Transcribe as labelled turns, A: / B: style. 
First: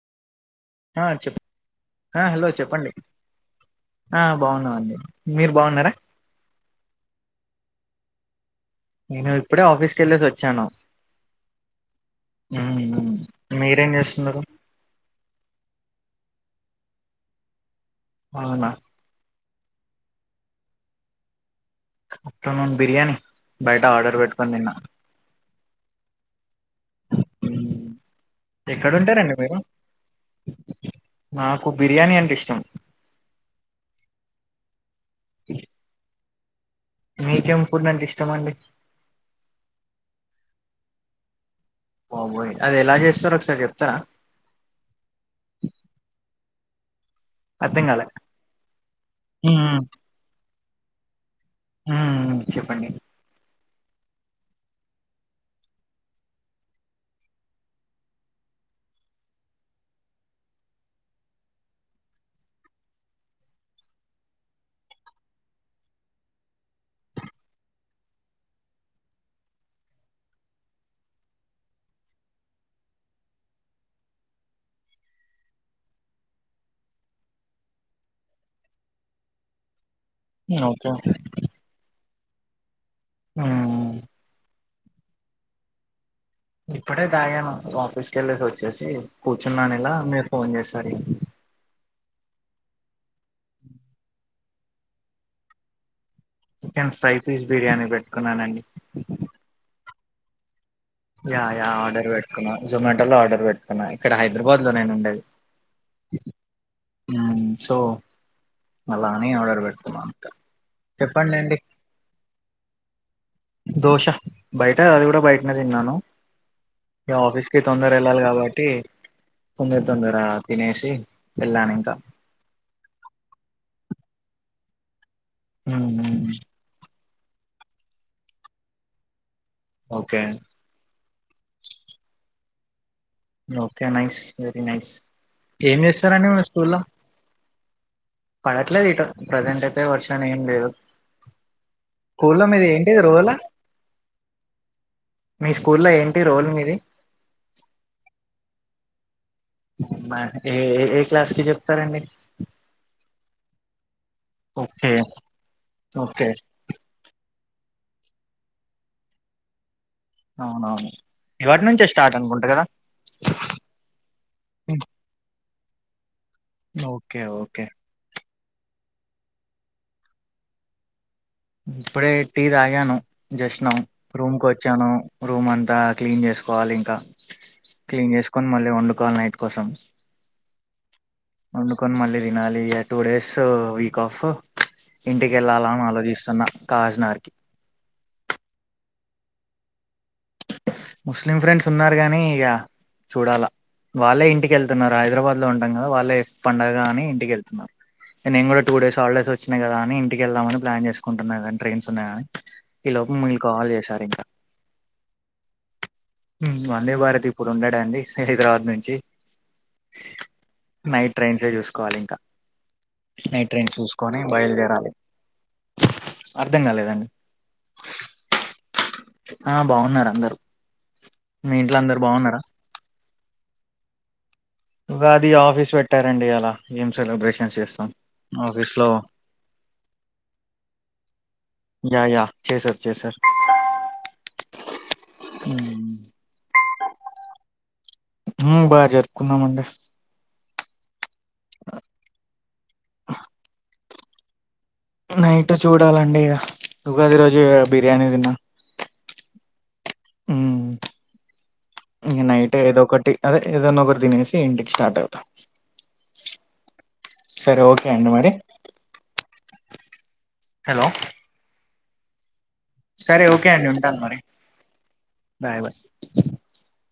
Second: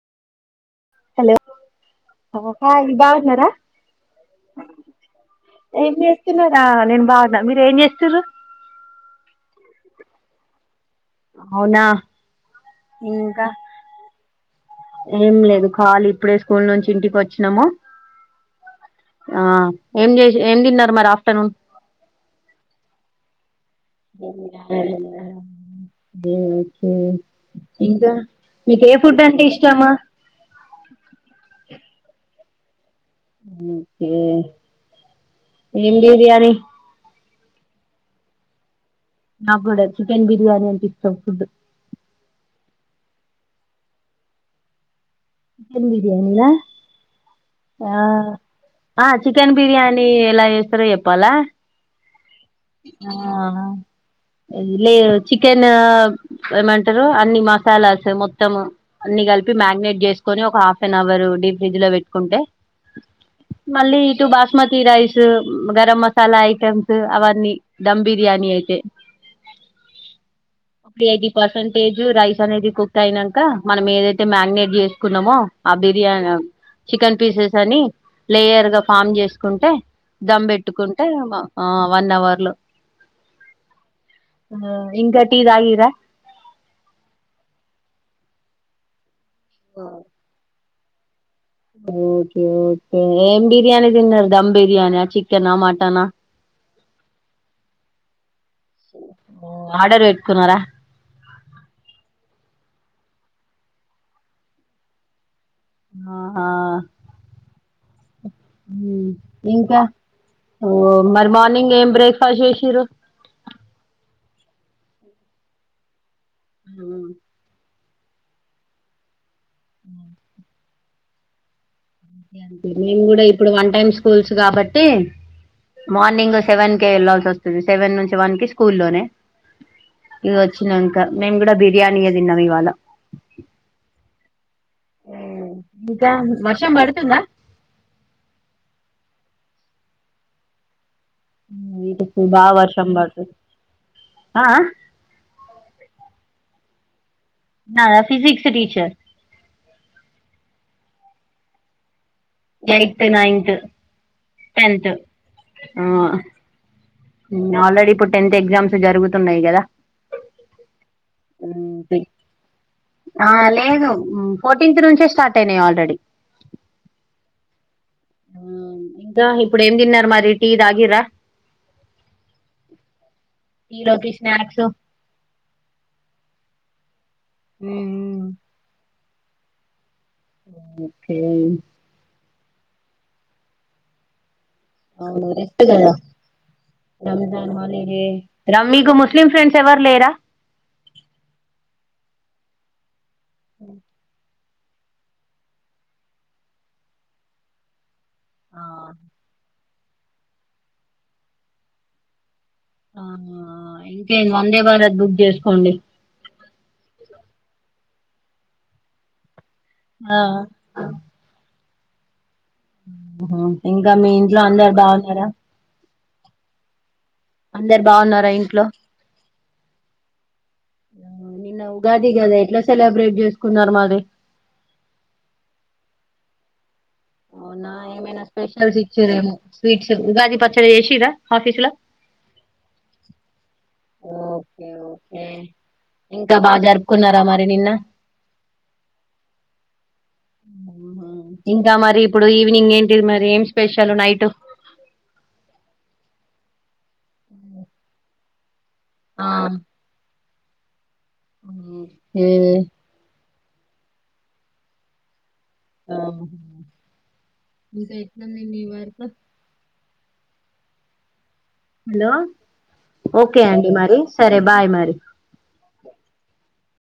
A: ఆ
B: హలో
A: చెప్ ఆ హలో
B: హాయ్
A: చెప్పండి
B: బావున్నారా
A: ఆ బాగున్నామండి మీరు బాగున్నారా
B: ఏం చేస్తున్నారా నేను బావున్నా మీరు ఏం చే తురు
A: నేను ఇప్పుడే ఆఫీస్కెళ్ళేసి ఒచ్చాను.
B: అవునా ఇంకా
A: మీరేం చేస్తున్నారు
B: ఏం లేదు కాలీ ఇప్పుడే స్కూల్ నుంచి ఇంటికి ఒచ్చినము
A: అవునా
B: ఆ ఏం జేస్ ఏం తిన్నరు మరి ఆఫ్టర్నూన్
A: ఆఫ్టేర్నూన్ బిర్యానీ బయట ఆర్డర్ పెట్టుకొని తిన్నా ఉమ్.
B: ఇంకా మీకు ఏ ఫుడ్
A: ఎక్కడుంటారండి
B: అంటే
A: మీరు
B: ఇష్టము?
A: నాకు బిర్యానీ అంటే ఇష్టం.
B: ఓకే ఏం బిర్యానీ
A: మీకేం ఫుడ్ అంటే ఇష్టమండి?
B: నా గూడా చికెన్ బిర్యానీ అంటే ఇష్టం ఫుడ్డు
A: బాబోయ్ అది ఎలా జేస్తారో ఒకసారి జెప్తరా
B: చికెన్ బిర్యానీనా
A: అర్థం
B: ఆ
A: కాలే
B: ఆ చికెన్ బిర్యానీ ఎలా యెస్ రే యెప్పాలా
A: ఊమ్ చెప్పండి
B: అది లేదు చికెన్ ఏమంటరు అన్ని మసాలాస్ మొత్తము అన్ని గలిపి మ్యాగనేట్ జేస్ కొని ఒక half an hour deep fridge లో వెట్టుకుంటే మళ్ళీ ఇటు బాస్మతి రైస్ గరం మసాలా ఐటమ్స్ అవన్నీ దమ్ బిర్యానీ అయితే ఎయిటీ పర్సంటేజు రైస్ అనేది కుక్ అయినంక మనం ఏదైతే మాగ్నేట్ జే కున్నామో ఆ బిర్యా చికెన్ పీసెస్ అని లేయర్ గా ఫామ్ జేసుకుంటే దమ్
A: ఉమ్, ఓకే
B: బెట్టుకుంటే ఆ వన్ అవర్ లొ
A: ఆ
B: ఆ ఇంక టీ దాగిర
A: ఇప్పుడే దాగాను ఆఫీస్కెల్లేసి ఒచ్చేసి కూర్చున్నాను ఇలా మీరు ఫోన్ జేస్ అడిగిన్
B: అ ఓకే ఓకే ఏం బిర్యానీ దిన్నరు దమ్ బిర్యాన, చికెనా, మటనా.
A: చికెన్ ఫ్రై పీస్ బిర్యానీ బెట్ కున్నానండి
B: కున్నార
A: యా యా ఆర్డర్ వెట్టుకున్న జొమాటో లో ఆర్డర్ వెట్టుకున్నా, ఇక్కడ హైదరాబాద్ లో నేను ఉండేది.
B: ఆహా
A: ఊమ్ సో
B: ఉమ్,
A: అలా అని ఆర్డర్
B: ఇంకా
A: వెట్టుకున్న అంతె చెప్పండి అండి
B: ఫష్ జేషిర్రు
A: దోశ బయట అది గూడా బయట్నే దిన్నాను. ఇగ ఆఫీస్ కి తొందర ఎళ్ళాలి గాబట్టి తొందర తొందర తినేష్ తిన్ వెళ్లానింక
B: మేం గూడా ఇప్పుడు వన్ టైమ్ స్కూల్స్ గాబట్టి
A: మ్మ్, మ్మ్.
B: మార్నింగ్ సెవెన్ కె ఎలా వంది సెవెన్ నుంచి వన్ కి స్కూల్లోనే
A: ఓకే
B: ఇ వచ్చినంక అ మేము గూడా బిర్యానీ ఏ తిన్నాం ఇవాళ
A: ఓకే నైస్ వెరీ ఏం
B: ఇంకా
A: చేస్తారండి మీ
B: వర్షం
A: స్కూల్ లో
B: పడుతుందా
A: పడట్లేదు ఇటు ప్రజెంట్ అయితే వర్షం ఏం లేదు
B: ఇటు
A: స్కూ లో
B: బాగా
A: మీది
B: వర్షం
A: ఏంటిది రోల్
B: పడుతుంది ఆ ఆ
A: మీ స్కూ లో ఏంటి రోల్ మీది?
B: నాదా ఫిజిక్స్ టీచర్
A: మ ఏ ఏ క్లాస్ కి చెప్తారండి?
B: Eighth ninth tenth
A: okay okay
B: మ్ ఆల్రెడీ ఇప్పుడు టెన్త్ ఎగ్జామ్స్ జరుగుతున్నాయి కదా
A: అవునవును ఇవాటి
B: మ్
A: నుంచే
B: బి
A: స్టార్ట్ అనుకుంటా కదా
B: లేదు ఫోర్టీన్త్
A: హ్మ్.
B: నుంచే స్టార్ట్ నయి ఆల్రెడీ
A: ఓకే ఓకే
B: ఇంకా ఇప్పుడు ఏం తిన్నారు మరి టీ తాగిరా
A: ఇప్పుడే టీ తాగాను జస్ట్
B: టీ
A: నవు
B: లోకి
A: రూమ్ కు
B: స్నాక్స్
A: వచ్చాను రూమ్ అంతా క్లీన్ చేసుకోవాలి ఇంకా క్లీన్ చేసుకొని మళ్ళీ వండు కాల్ నైట్ కోసం
B: ఒకేయి
A: నాలి టూ డేస్ వీక్ ఆఫ్
B: ఆ న
A: ఇంటికి వెళ్ళాలా అని ఆలోచిస్తున్నా కాకినాడకి
B: రమజ హాలిడే రమ మీకు ముస్లిం ఫ్రెండ్స్ ఎవరు లేరా
A: ముస్లిం ఫ్రెండ్స్ ఉన్నారు గానీ ఇగ చూడాలా వాళ్ళే ఇంటి వెళ్తున్నారు హైదరాబాద్ లో ఉంటాందా వాళ్ళే పండగ అని ఇంటికెళ్తున్నారు నేను గూడా టూ డేస్ హాలిడేస్ వచ్చినాయి కదా ని ఇంటికిళ్దామని ప్లాన్ చేసుకుంటున్నారు కానీ ట్రైన్స్ ఉన్నాయాని కాని
B: ఆహా ఇంకేన్ వందే భారత్ బు
A: మ్ వందే భారత్ ఇప్పుడు ఉన్నాడా అండి హైదరాబాద్ నుంచి
B: ఆ
A: నైట్ ట్రైన్సే చూసుకో కోవాలి ఇంకా నైట్ ట్రైన్స్
B: ఇంకా మీ
A: చూసుకొని
B: ఇంట్లో అందరూ బాగున్నారా
A: అర్ధం కాలేదండి
B: అందరు బాగున్నారా ఇంట్లో
A: ఆ బాగున్నారు అందరు మీ ఇంట్లో అందరు బాగున్నారా
B: కున్నారు మాది
A: ఉగాది ఆఫీస్ పెట్టారండి ఇయాల ఏం సెలబ్రేషన్స్
B: అవునా
A: చేస్తాం
B: ఏమైనా
A: ఆఫీస్
B: స్పెషల్స్
A: లో
B: ఇచ్చిరేమో స్వీట్ ఉగాది పచ్చడి చేసి రా ఆఫీస్ లో
A: యా యా చేసారు చేసారు
B: ఇంకా బాగా జరుపు కున్నారా మరి నిన్న
A: బాగా జరుపుకున్నామండి
B: ఉహ్ మరి ఇప్పుడు ఈ ఇవినింగ్ ఏంటిది మరి ఏం స్పెషల్ నైట్
A: నైట్ చూడాలండి ఉగాది రోజు బిర్యానీ తిన్నా
B: ఆ
A: ఉ
B: మ్మ్.
A: ఇక
B: ఏ
A: నైట్ ఏదో ఒకటి అదే ఏదైనా ఒకటి తినేసి ఇంటికి స్టార్ట్ అవుతా సరే ఓకే అండి
B: ఇంకెట్లా
A: మరి
B: ఉంది మీ వర్క్
A: హలో
B: హలో
A: సరే ఓకే అండి ఉంటాను మరి బాయ్ బయ్